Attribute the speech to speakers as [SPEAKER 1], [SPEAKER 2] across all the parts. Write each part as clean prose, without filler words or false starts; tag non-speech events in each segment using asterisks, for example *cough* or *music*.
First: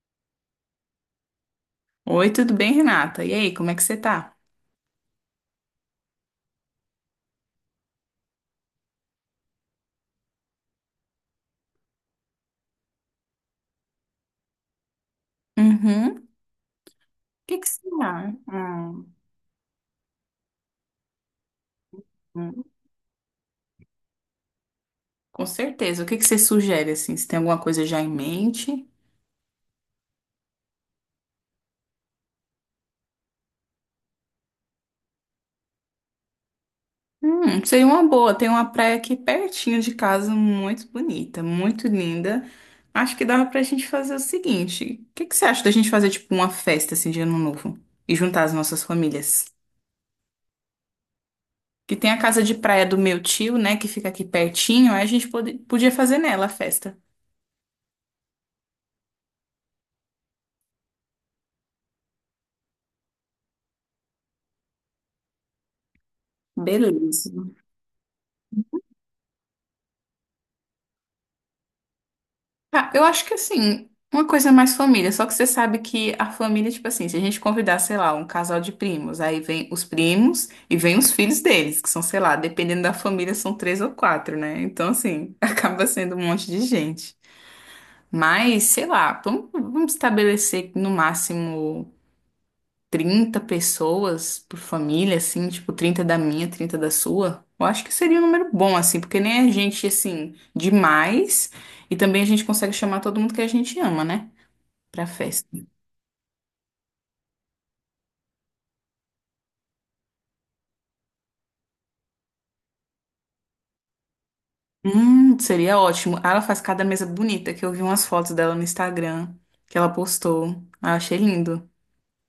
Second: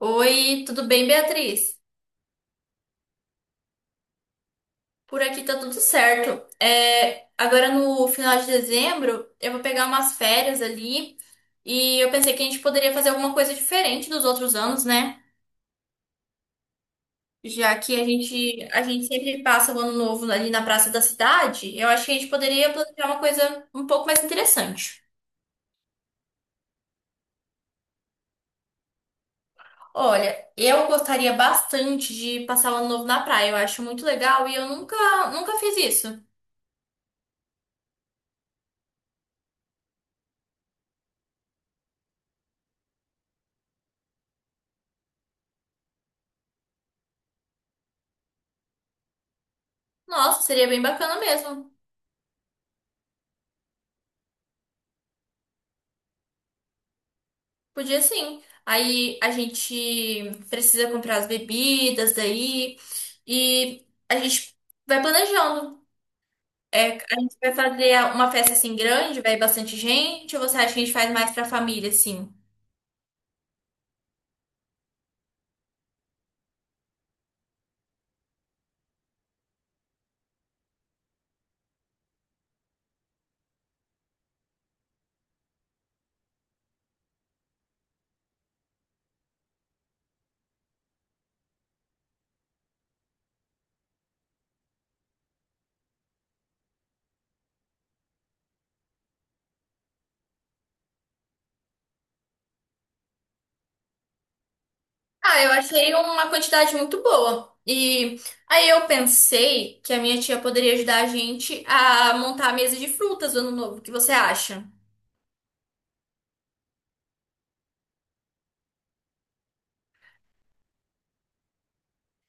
[SPEAKER 1] Oi, tudo bem, Beatriz?
[SPEAKER 2] Oi, tudo bem, Renata? E aí, como é que você tá?
[SPEAKER 1] Por aqui tá tudo certo. Agora no final de dezembro eu vou pegar umas férias ali e eu pensei que a gente poderia fazer alguma coisa diferente dos outros anos, né?
[SPEAKER 2] Uhum. O que que
[SPEAKER 1] Já
[SPEAKER 2] você
[SPEAKER 1] que a
[SPEAKER 2] tá?
[SPEAKER 1] gente, a
[SPEAKER 2] Ah,
[SPEAKER 1] gente sempre passa o ano novo ali na praça da cidade, eu acho que a gente
[SPEAKER 2] hum.
[SPEAKER 1] poderia planejar uma coisa um pouco mais interessante.
[SPEAKER 2] Com certeza. O que que você sugere, assim? Você tem alguma coisa já em mente?
[SPEAKER 1] Olha, eu gostaria bastante de passar o ano novo na praia, eu acho muito legal e eu nunca fiz isso.
[SPEAKER 2] Seria uma boa. Tem uma praia aqui pertinho de casa, muito bonita, muito linda. Acho que dava pra gente fazer o seguinte. O que que você acha da gente fazer, tipo, uma festa, assim, de Ano Novo? E juntar as nossas famílias?
[SPEAKER 1] Nossa, seria bem bacana mesmo.
[SPEAKER 2] Que tem a casa de praia do meu tio, né, que fica aqui pertinho. Aí a gente podia fazer nela a festa.
[SPEAKER 1] Podia sim. Aí a gente precisa comprar as bebidas daí e a gente vai planejando. É, a
[SPEAKER 2] Beleza.
[SPEAKER 1] gente vai fazer uma festa assim grande, vai bastante gente, ou você acha que a gente faz mais pra família, assim?
[SPEAKER 2] Ah, eu acho que assim, uma coisa é mais família, só que você sabe que a família, tipo assim, se a gente convidar, sei lá, um casal de primos, aí vem os primos e vem os filhos deles, que são, sei lá, dependendo da família, são três ou quatro, né? Então, assim, *laughs* acaba sendo um monte de gente. Mas, sei lá, vamos estabelecer no máximo 30 pessoas por família, assim, tipo, 30 da minha, 30 da sua, eu acho que seria um número bom, assim, porque nem a gente, assim, demais, e também a gente consegue chamar todo mundo que a gente ama, né, pra
[SPEAKER 1] Ah,
[SPEAKER 2] festa.
[SPEAKER 1] eu achei uma quantidade muito boa. E aí eu pensei que a minha tia poderia ajudar a gente a montar a mesa de frutas do ano novo. O que você acha?
[SPEAKER 2] Seria ótimo. Ah, ela faz cada mesa bonita, que eu vi umas fotos dela no Instagram, que ela postou. Ah, eu achei lindo.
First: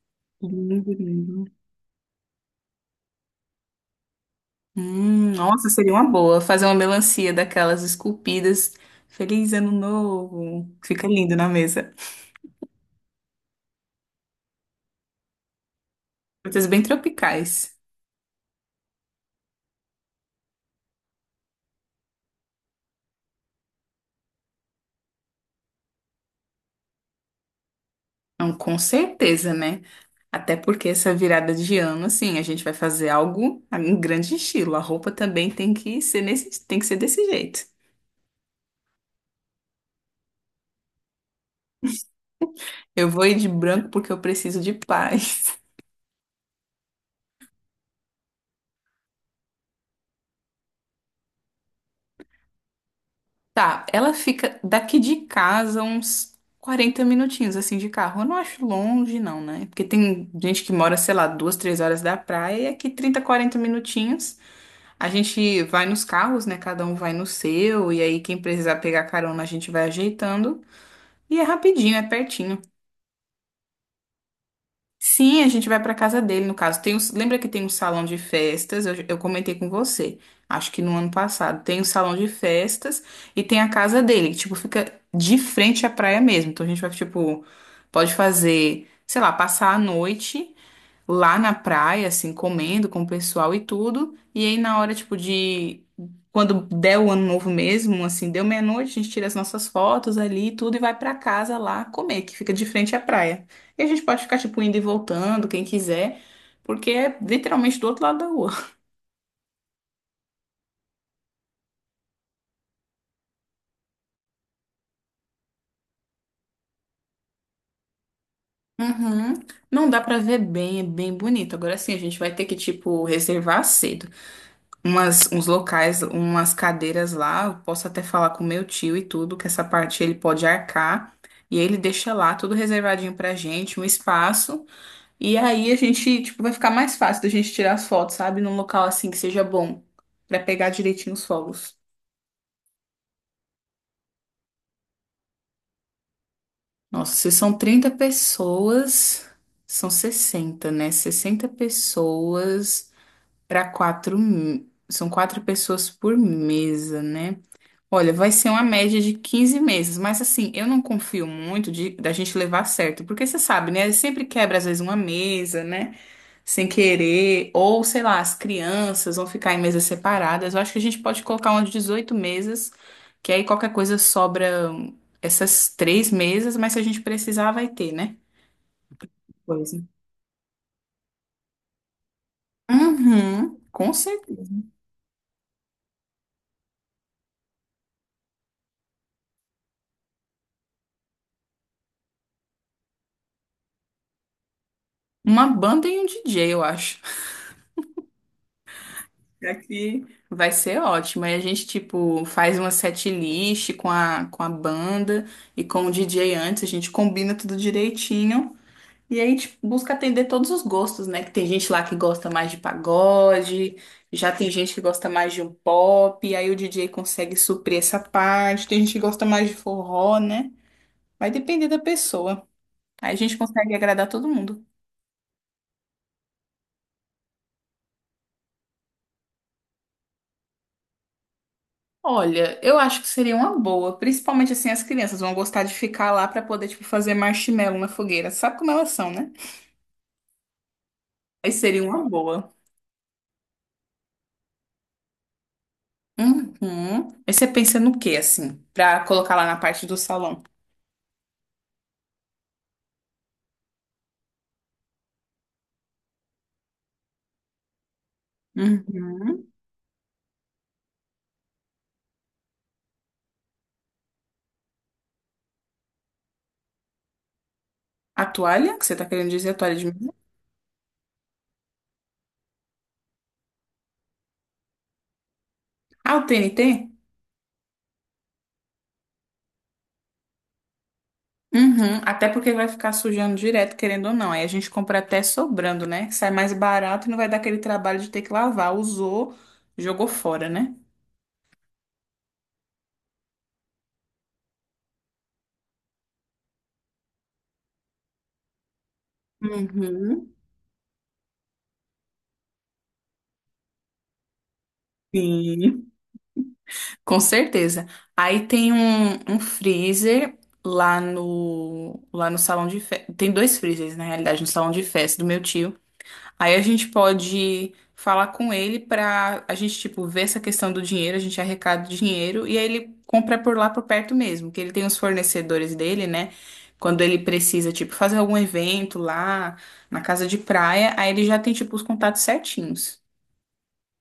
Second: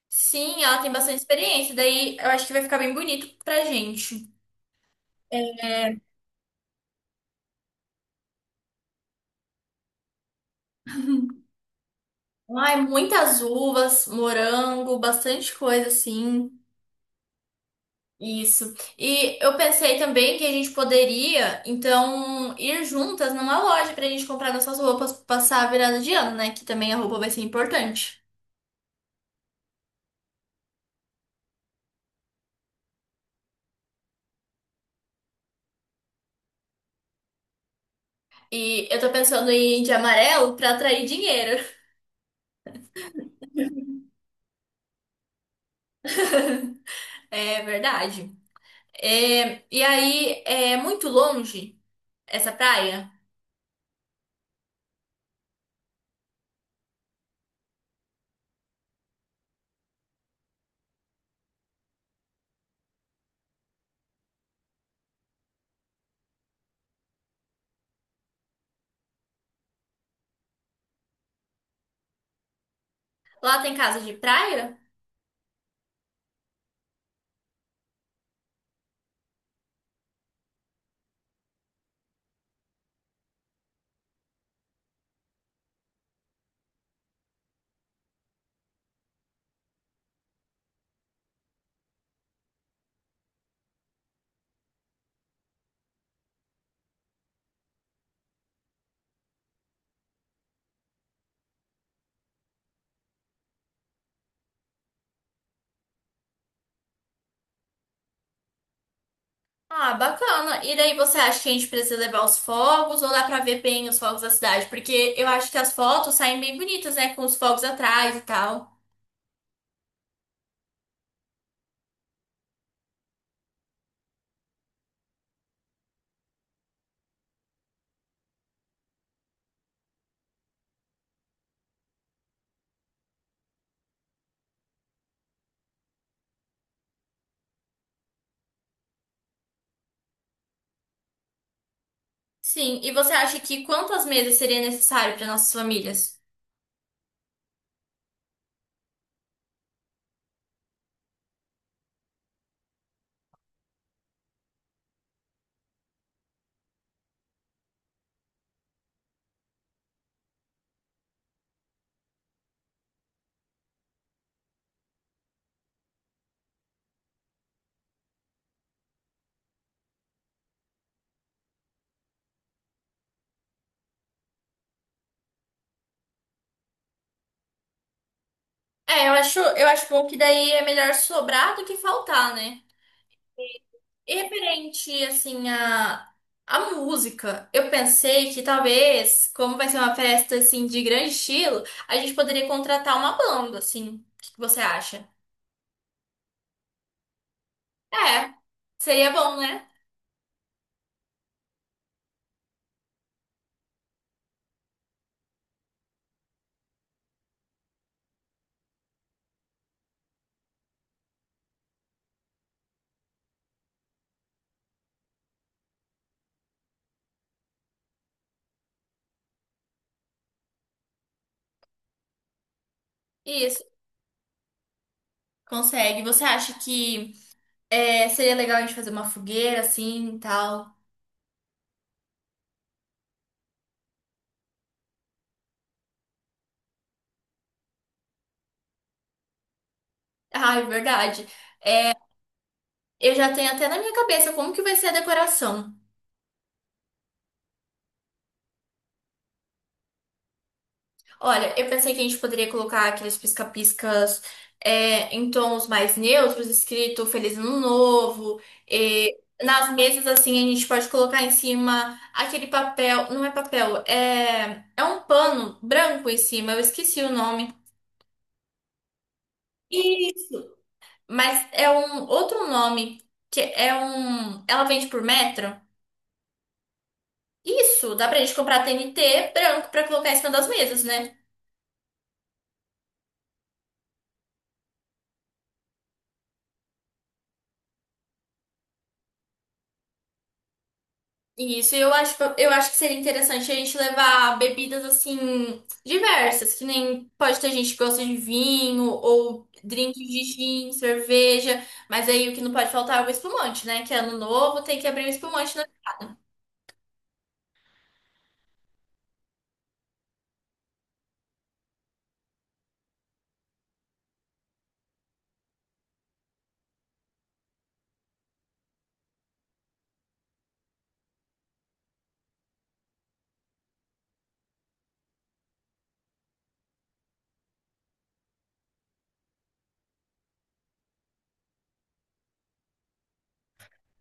[SPEAKER 1] Sim, ela tem
[SPEAKER 2] Lindo,
[SPEAKER 1] bastante
[SPEAKER 2] lindo.
[SPEAKER 1] experiência, daí eu acho que vai ficar bem bonito pra gente.
[SPEAKER 2] Nossa, seria uma boa fazer uma melancia daquelas esculpidas. Feliz ano novo. Fica lindo na mesa.
[SPEAKER 1] Ai, muitas uvas, morango, bastante coisa assim.
[SPEAKER 2] Frutas bem tropicais.
[SPEAKER 1] Isso. E eu pensei também que a gente poderia, então, ir juntas numa loja pra gente comprar nossas roupas, pra passar a virada de ano, né? Que também a roupa vai ser importante.
[SPEAKER 2] Não, com certeza, né? Até porque essa virada de ano, assim, a gente vai fazer algo em grande estilo. A roupa também tem que ser nesse, tem que ser desse jeito.
[SPEAKER 1] E eu tô pensando em ir de amarelo pra atrair dinheiro. *laughs*
[SPEAKER 2] Eu vou ir de branco porque eu preciso de paz. *laughs*
[SPEAKER 1] É verdade. É, e aí, é muito longe essa praia?
[SPEAKER 2] Tá, ela fica daqui de casa uns 40 minutinhos, assim, de carro. Eu não acho longe, não, né? Porque tem gente que mora, sei lá, duas, três horas da praia e aqui 30 40 minutinhos. A gente vai nos carros, né? Cada um vai no seu, e aí quem precisar pegar carona, a gente vai ajeitando. E é rapidinho, é pertinho.
[SPEAKER 1] Lá tem casa de praia?
[SPEAKER 2] Sim, a gente vai pra casa dele, no caso. Tem lembra que tem um salão de festas? Eu comentei com você, acho que no ano passado. Tem um salão de festas e tem a casa dele, que, tipo, fica de frente à praia mesmo. Então a gente vai, tipo, pode fazer, sei lá, passar a noite lá na praia, assim, comendo com o pessoal e tudo. E aí, na hora, tipo, de. Quando der o ano novo mesmo, assim, deu meia-noite, a gente tira as nossas fotos ali e tudo e vai pra casa lá comer, que fica de frente à praia. E a gente pode ficar, tipo, indo e voltando, quem quiser, porque é literalmente do outro lado da rua. *laughs*
[SPEAKER 1] Ah, bacana. E daí você acha que a gente precisa levar os fogos ou dá pra ver bem os fogos da cidade? Porque eu acho que as fotos saem bem bonitas, né? Com os fogos atrás e tal.
[SPEAKER 2] Uhum. Não dá pra ver bem, é bem bonito. Agora sim, a gente vai ter que, tipo, reservar cedo. Uns locais, umas cadeiras lá. Eu posso até falar com meu tio e tudo, que essa parte ele pode arcar. E aí ele deixa lá tudo reservadinho pra gente, um espaço. E aí a gente, tipo, vai ficar mais fácil da gente tirar as fotos, sabe? Num local assim que seja bom, pra pegar direitinho os fogos.
[SPEAKER 1] Sim, e você acha que quantas mesas seria necessário para nossas famílias?
[SPEAKER 2] Nossa, se são 30 pessoas, são 60, né? 60 pessoas para 4 são quatro pessoas por mesa, né? Olha, vai ser uma média de 15 meses, mas assim, eu não confio muito da gente levar certo, porque você sabe, né? Sempre quebra às vezes uma mesa, né? Sem querer, ou sei lá, as crianças vão ficar em mesas separadas. Eu acho que a gente pode colocar umas 18 mesas, que aí qualquer coisa sobra essas três mesas, mas se a gente precisar, vai ter, né?
[SPEAKER 1] É, eu acho, eu
[SPEAKER 2] Coisa.
[SPEAKER 1] acho bom que daí é melhor sobrar do que faltar, né?
[SPEAKER 2] Uhum, com
[SPEAKER 1] E
[SPEAKER 2] certeza.
[SPEAKER 1] referente, assim, a música, eu pensei que talvez, como vai ser uma festa, assim, de grande estilo, a gente poderia contratar uma banda, assim. O que que você acha?
[SPEAKER 2] Uma banda e um DJ, eu acho.
[SPEAKER 1] É, seria bom, né?
[SPEAKER 2] Aqui vai ser ótimo. Aí a gente, tipo, faz uma setlist com a banda e com o DJ antes, a gente combina tudo direitinho. E aí a gente busca atender todos os gostos, né? Que tem gente lá que gosta mais de pagode, já tem gente que gosta mais de um pop, e aí o DJ consegue suprir essa parte, tem gente que gosta mais de forró, né? Vai depender da pessoa. Aí a gente
[SPEAKER 1] Isso.
[SPEAKER 2] consegue agradar todo mundo.
[SPEAKER 1] Consegue. Você acha que seria legal a gente fazer uma fogueira assim e tal?
[SPEAKER 2] Olha, eu acho que seria uma boa, principalmente assim as crianças vão gostar de ficar lá para poder tipo fazer marshmallow na fogueira. Sabe como elas são, né?
[SPEAKER 1] Ah, é verdade.
[SPEAKER 2] Aí seria uma boa.
[SPEAKER 1] Eu já tenho até na minha cabeça como que vai ser a decoração.
[SPEAKER 2] Uhum. Aí você pensa no quê assim, pra colocar lá na parte do salão?
[SPEAKER 1] Olha, eu pensei que a gente poderia colocar aqueles pisca-piscas em tons mais neutros, escrito Feliz Ano Novo. E
[SPEAKER 2] Uhum.
[SPEAKER 1] nas mesas, assim, a gente pode colocar em cima aquele papel. Não é papel, é um pano branco em cima, eu esqueci o nome.
[SPEAKER 2] A toalha, que você tá querendo dizer a toalha de mesa?
[SPEAKER 1] Isso. Mas é um outro nome que é um. Ela vende por metro?
[SPEAKER 2] Ah, o TNT?
[SPEAKER 1] Isso, dá pra gente comprar TNT branco pra colocar em cima das mesas, né?
[SPEAKER 2] Uhum. Até porque vai ficar sujando direto, querendo ou não. Aí a gente compra até sobrando, né? Sai mais barato e não vai dar aquele trabalho de ter que lavar. Usou, jogou fora, né?
[SPEAKER 1] Eu acho, eu acho que seria interessante a gente levar bebidas assim diversas, que nem pode ter gente que gosta de vinho ou drink de
[SPEAKER 2] Uhum.
[SPEAKER 1] gin, cerveja, mas aí o que não pode faltar é o espumante, né? Que ano novo tem que abrir o espumante, né?
[SPEAKER 2] Sim. Com certeza. Aí tem um freezer lá no salão de festa. Tem dois freezers, na realidade, no salão de festa do meu tio. Aí a gente pode falar com ele pra a gente, tipo, ver essa questão do dinheiro, a gente arrecada o dinheiro e aí ele compra por lá por perto mesmo, que ele tem os fornecedores dele, né? Quando ele precisa, tipo, fazer algum evento lá na casa de praia, aí ele já tem, tipo, os contatos certinhos.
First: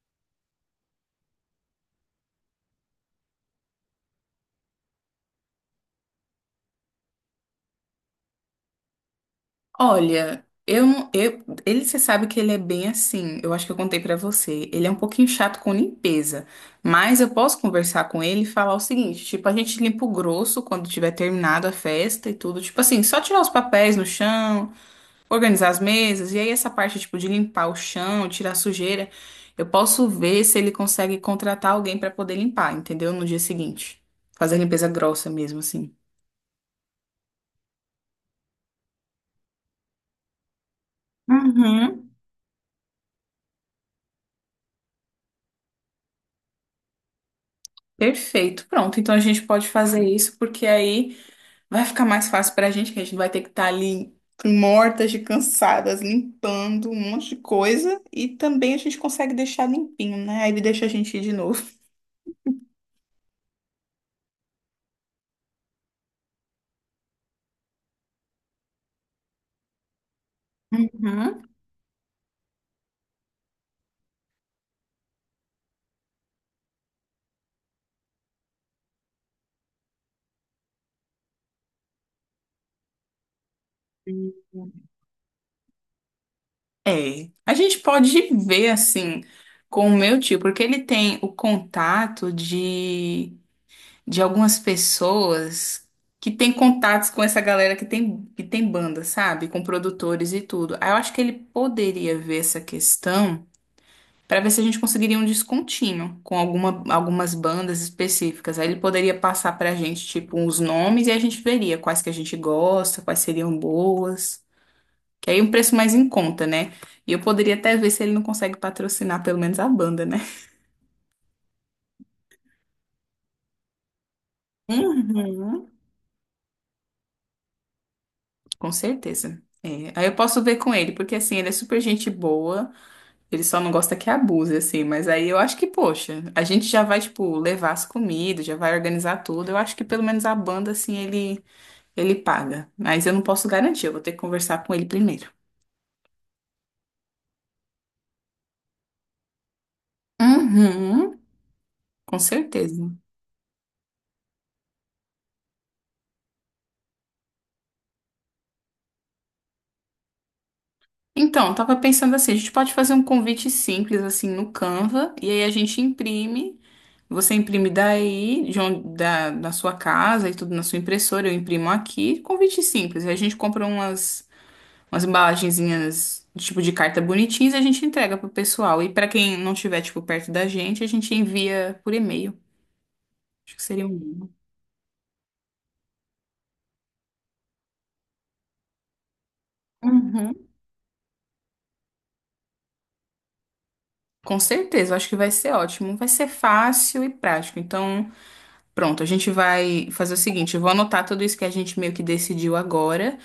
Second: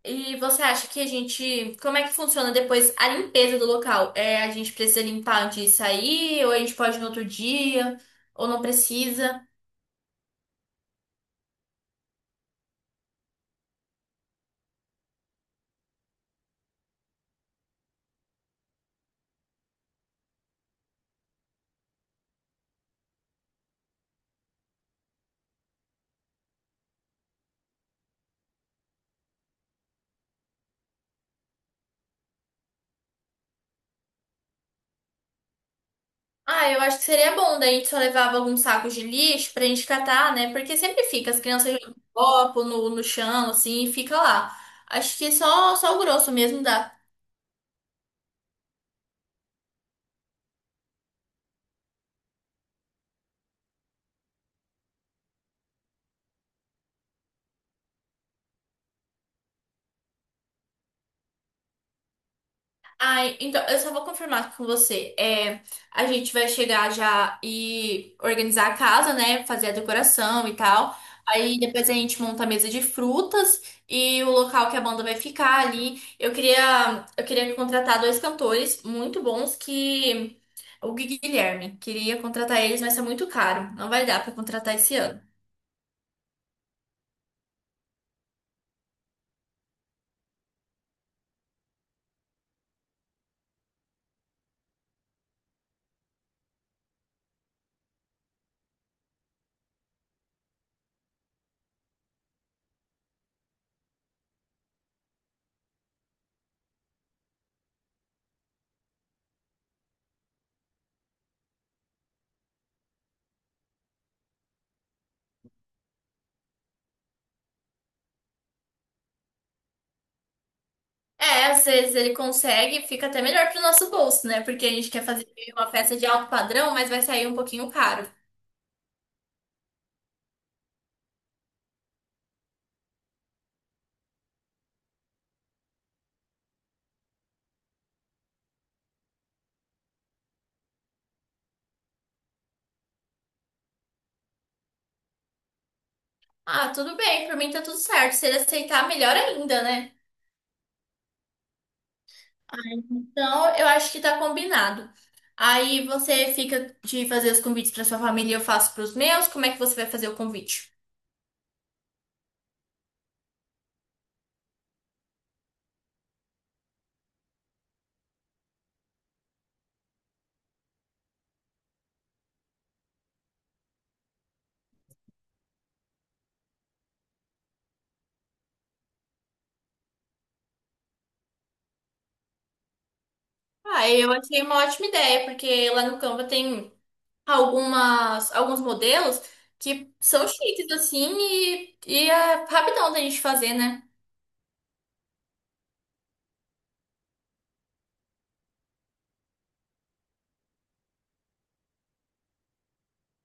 [SPEAKER 1] E você acha que a gente. Como é que funciona depois a limpeza do local? É, a gente precisa limpar antes de sair, ou a gente pode ir no outro dia, ou não precisa?
[SPEAKER 2] Olha, eu, não- eu ele você sabe que ele é bem assim. Eu acho que eu contei pra você. Ele é um pouquinho chato com limpeza, mas eu posso conversar com ele e falar o seguinte, tipo, a gente limpa o grosso quando tiver terminado a festa e tudo, tipo assim, só tirar os papéis no chão, organizar as mesas e aí essa parte tipo de limpar o chão, tirar a sujeira, eu posso ver se ele consegue contratar alguém pra poder limpar, entendeu? No dia seguinte. Fazer a limpeza grossa mesmo assim.
[SPEAKER 1] Ah, eu acho que seria bom, daí a gente só levava alguns sacos de lixo pra gente catar, né? Porque sempre fica, as crianças jogam
[SPEAKER 2] Uhum.
[SPEAKER 1] copo no chão, assim, e fica lá. Acho que só o grosso mesmo dá.
[SPEAKER 2] Perfeito, pronto. Então a gente pode fazer isso, porque aí vai ficar mais fácil pra gente, que a gente não vai ter que estar ali mortas de cansadas, limpando um monte de coisa. E também a gente consegue deixar limpinho, né? Aí ele deixa a gente ir de novo.
[SPEAKER 1] Ai, então, eu só vou confirmar com você. É, a gente vai chegar já e organizar a casa, né? Fazer a decoração e tal.
[SPEAKER 2] Uhum.
[SPEAKER 1] Aí depois a gente monta a mesa de frutas e o local que a banda vai ficar ali. Eu queria contratar dois cantores muito bons que o Guilherme queria contratar eles, mas é muito caro. Não vai dar pra contratar esse
[SPEAKER 2] *laughs*
[SPEAKER 1] ano.
[SPEAKER 2] É. A gente pode ver assim com o meu tio, porque ele tem o contato de algumas pessoas que têm contatos com essa galera que tem, banda, sabe? Com produtores e tudo. Aí eu acho que ele poderia ver essa questão para ver se a gente conseguiria um descontinho com algumas bandas específicas. Aí ele poderia passar pra gente, tipo, uns nomes e a gente veria quais que a gente gosta, quais seriam boas. Que aí é um preço mais em conta, né? E eu poderia até ver se ele não consegue patrocinar pelo menos a banda, né?
[SPEAKER 1] É, às vezes ele consegue, fica até melhor pro nosso bolso, né? Porque a gente quer fazer
[SPEAKER 2] Uhum.
[SPEAKER 1] uma festa de alto padrão, mas vai sair um pouquinho caro.
[SPEAKER 2] Com certeza. É, aí eu posso ver com ele, porque assim, ele é super gente boa, ele só não gosta que abuse, assim, mas aí eu acho que, poxa, a gente já vai, tipo, levar as comidas, já vai organizar tudo. Eu acho que pelo menos a banda, assim, ele paga. Mas eu não posso garantir, eu vou ter que conversar com ele primeiro.
[SPEAKER 1] Ah, tudo bem, pra mim tá tudo certo. Se ele aceitar, melhor ainda, né?
[SPEAKER 2] Uhum, com certeza.
[SPEAKER 1] Então, eu acho que tá combinado. Aí você fica de fazer os convites pra sua família e eu faço pros meus. Como é que você vai fazer o convite?
[SPEAKER 2] Então, tava pensando assim, a gente pode fazer um convite simples assim no Canva e aí a gente imprime. Você imprime daí, de onde, da sua casa e tudo na sua impressora, eu imprimo aqui. Convite simples. Aí a gente compra umas embalagenzinhas de tipo de carta bonitinhas e a gente entrega pro pessoal. E pra quem não tiver tipo perto da gente, a gente envia por e-mail. Acho que seria
[SPEAKER 1] Ah,
[SPEAKER 2] um
[SPEAKER 1] eu
[SPEAKER 2] bom.
[SPEAKER 1] achei uma ótima ideia, porque lá no Canva tem algumas, alguns modelos que são
[SPEAKER 2] Uhum.
[SPEAKER 1] chiques, assim, e é rapidão da gente fazer, né?
[SPEAKER 2] Com certeza, eu acho que vai ser ótimo. Vai ser fácil e prático. Então, pronto, a gente vai fazer o seguinte, eu vou anotar tudo isso que a gente meio que decidiu agora,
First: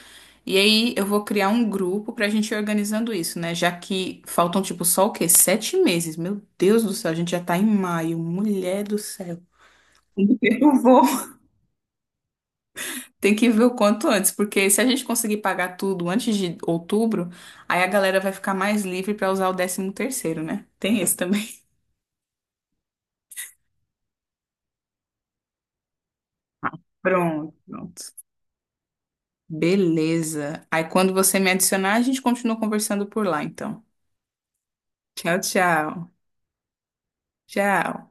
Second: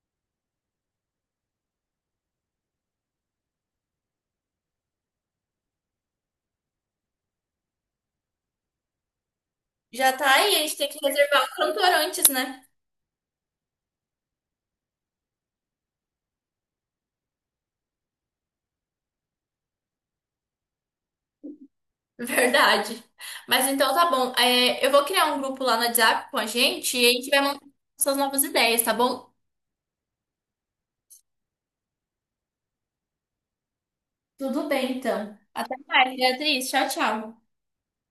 [SPEAKER 2] e aí eu vou criar um grupo pra gente ir organizando isso, né? Já que faltam, tipo, só o quê? 7 meses. Meu Deus do céu, a gente já tá em maio. Mulher do céu.
[SPEAKER 1] Já
[SPEAKER 2] *laughs*
[SPEAKER 1] tá aí, a
[SPEAKER 2] Eu
[SPEAKER 1] gente tem que
[SPEAKER 2] vou
[SPEAKER 1] reservar o cantor antes, né?
[SPEAKER 2] ter que ver o quanto antes, porque se a gente conseguir pagar tudo antes de outubro, aí a galera vai ficar mais livre pra usar o décimo terceiro, né? Tem esse também.
[SPEAKER 1] Verdade. Mas então tá bom. É, eu vou criar um grupo lá no WhatsApp com a
[SPEAKER 2] *laughs*
[SPEAKER 1] gente e a gente vai
[SPEAKER 2] Pronto,
[SPEAKER 1] montar
[SPEAKER 2] pronto.
[SPEAKER 1] suas novas ideias, tá bom?
[SPEAKER 2] Beleza. Aí quando você me adicionar, a gente continua conversando por lá, então.
[SPEAKER 1] Tudo bem, então.
[SPEAKER 2] Tchau,
[SPEAKER 1] Até
[SPEAKER 2] tchau.
[SPEAKER 1] mais, Beatriz. Tchau, tchau.
[SPEAKER 2] Tchau.